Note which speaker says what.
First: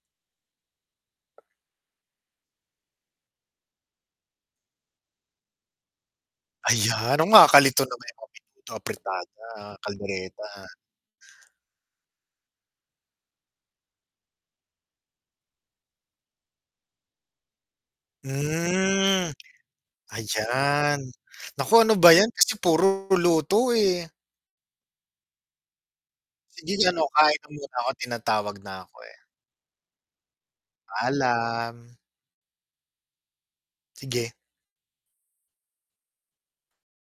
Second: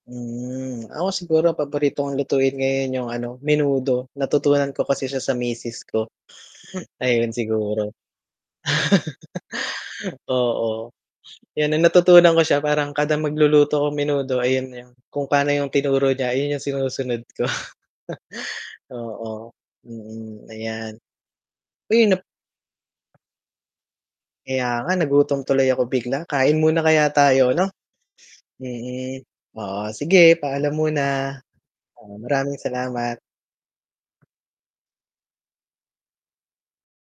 Speaker 1: Hmm, ako siguro paboritong lutuin ngayon yung ano, menudo, natutunan ko kasi siya sa misis ko,
Speaker 2: Ayan, ah,
Speaker 1: ayun
Speaker 2: nakalito
Speaker 1: siguro.
Speaker 2: naman yung menudo, afritada, caldereta.
Speaker 1: Oo, kaya ng natutunan ko siya, parang kada magluluto ko menudo ayun yung kung pano yung tinuro niya ayun yung sinusunod ko.
Speaker 2: Mm,
Speaker 1: Oo, mm, ayan.
Speaker 2: ayan, naku ano
Speaker 1: Uy
Speaker 2: ba
Speaker 1: nap
Speaker 2: yan, kasi puro luto, eh.
Speaker 1: Kaya nga nagutom tuloy ako bigla, kain
Speaker 2: Sige
Speaker 1: muna
Speaker 2: ano
Speaker 1: kaya
Speaker 2: kain na
Speaker 1: tayo ano?
Speaker 2: muna ako, tinatawag na ako, eh.
Speaker 1: Hmm, oo sige, paalam muna,
Speaker 2: Paalam.
Speaker 1: oo, maraming salamat.
Speaker 2: Sige.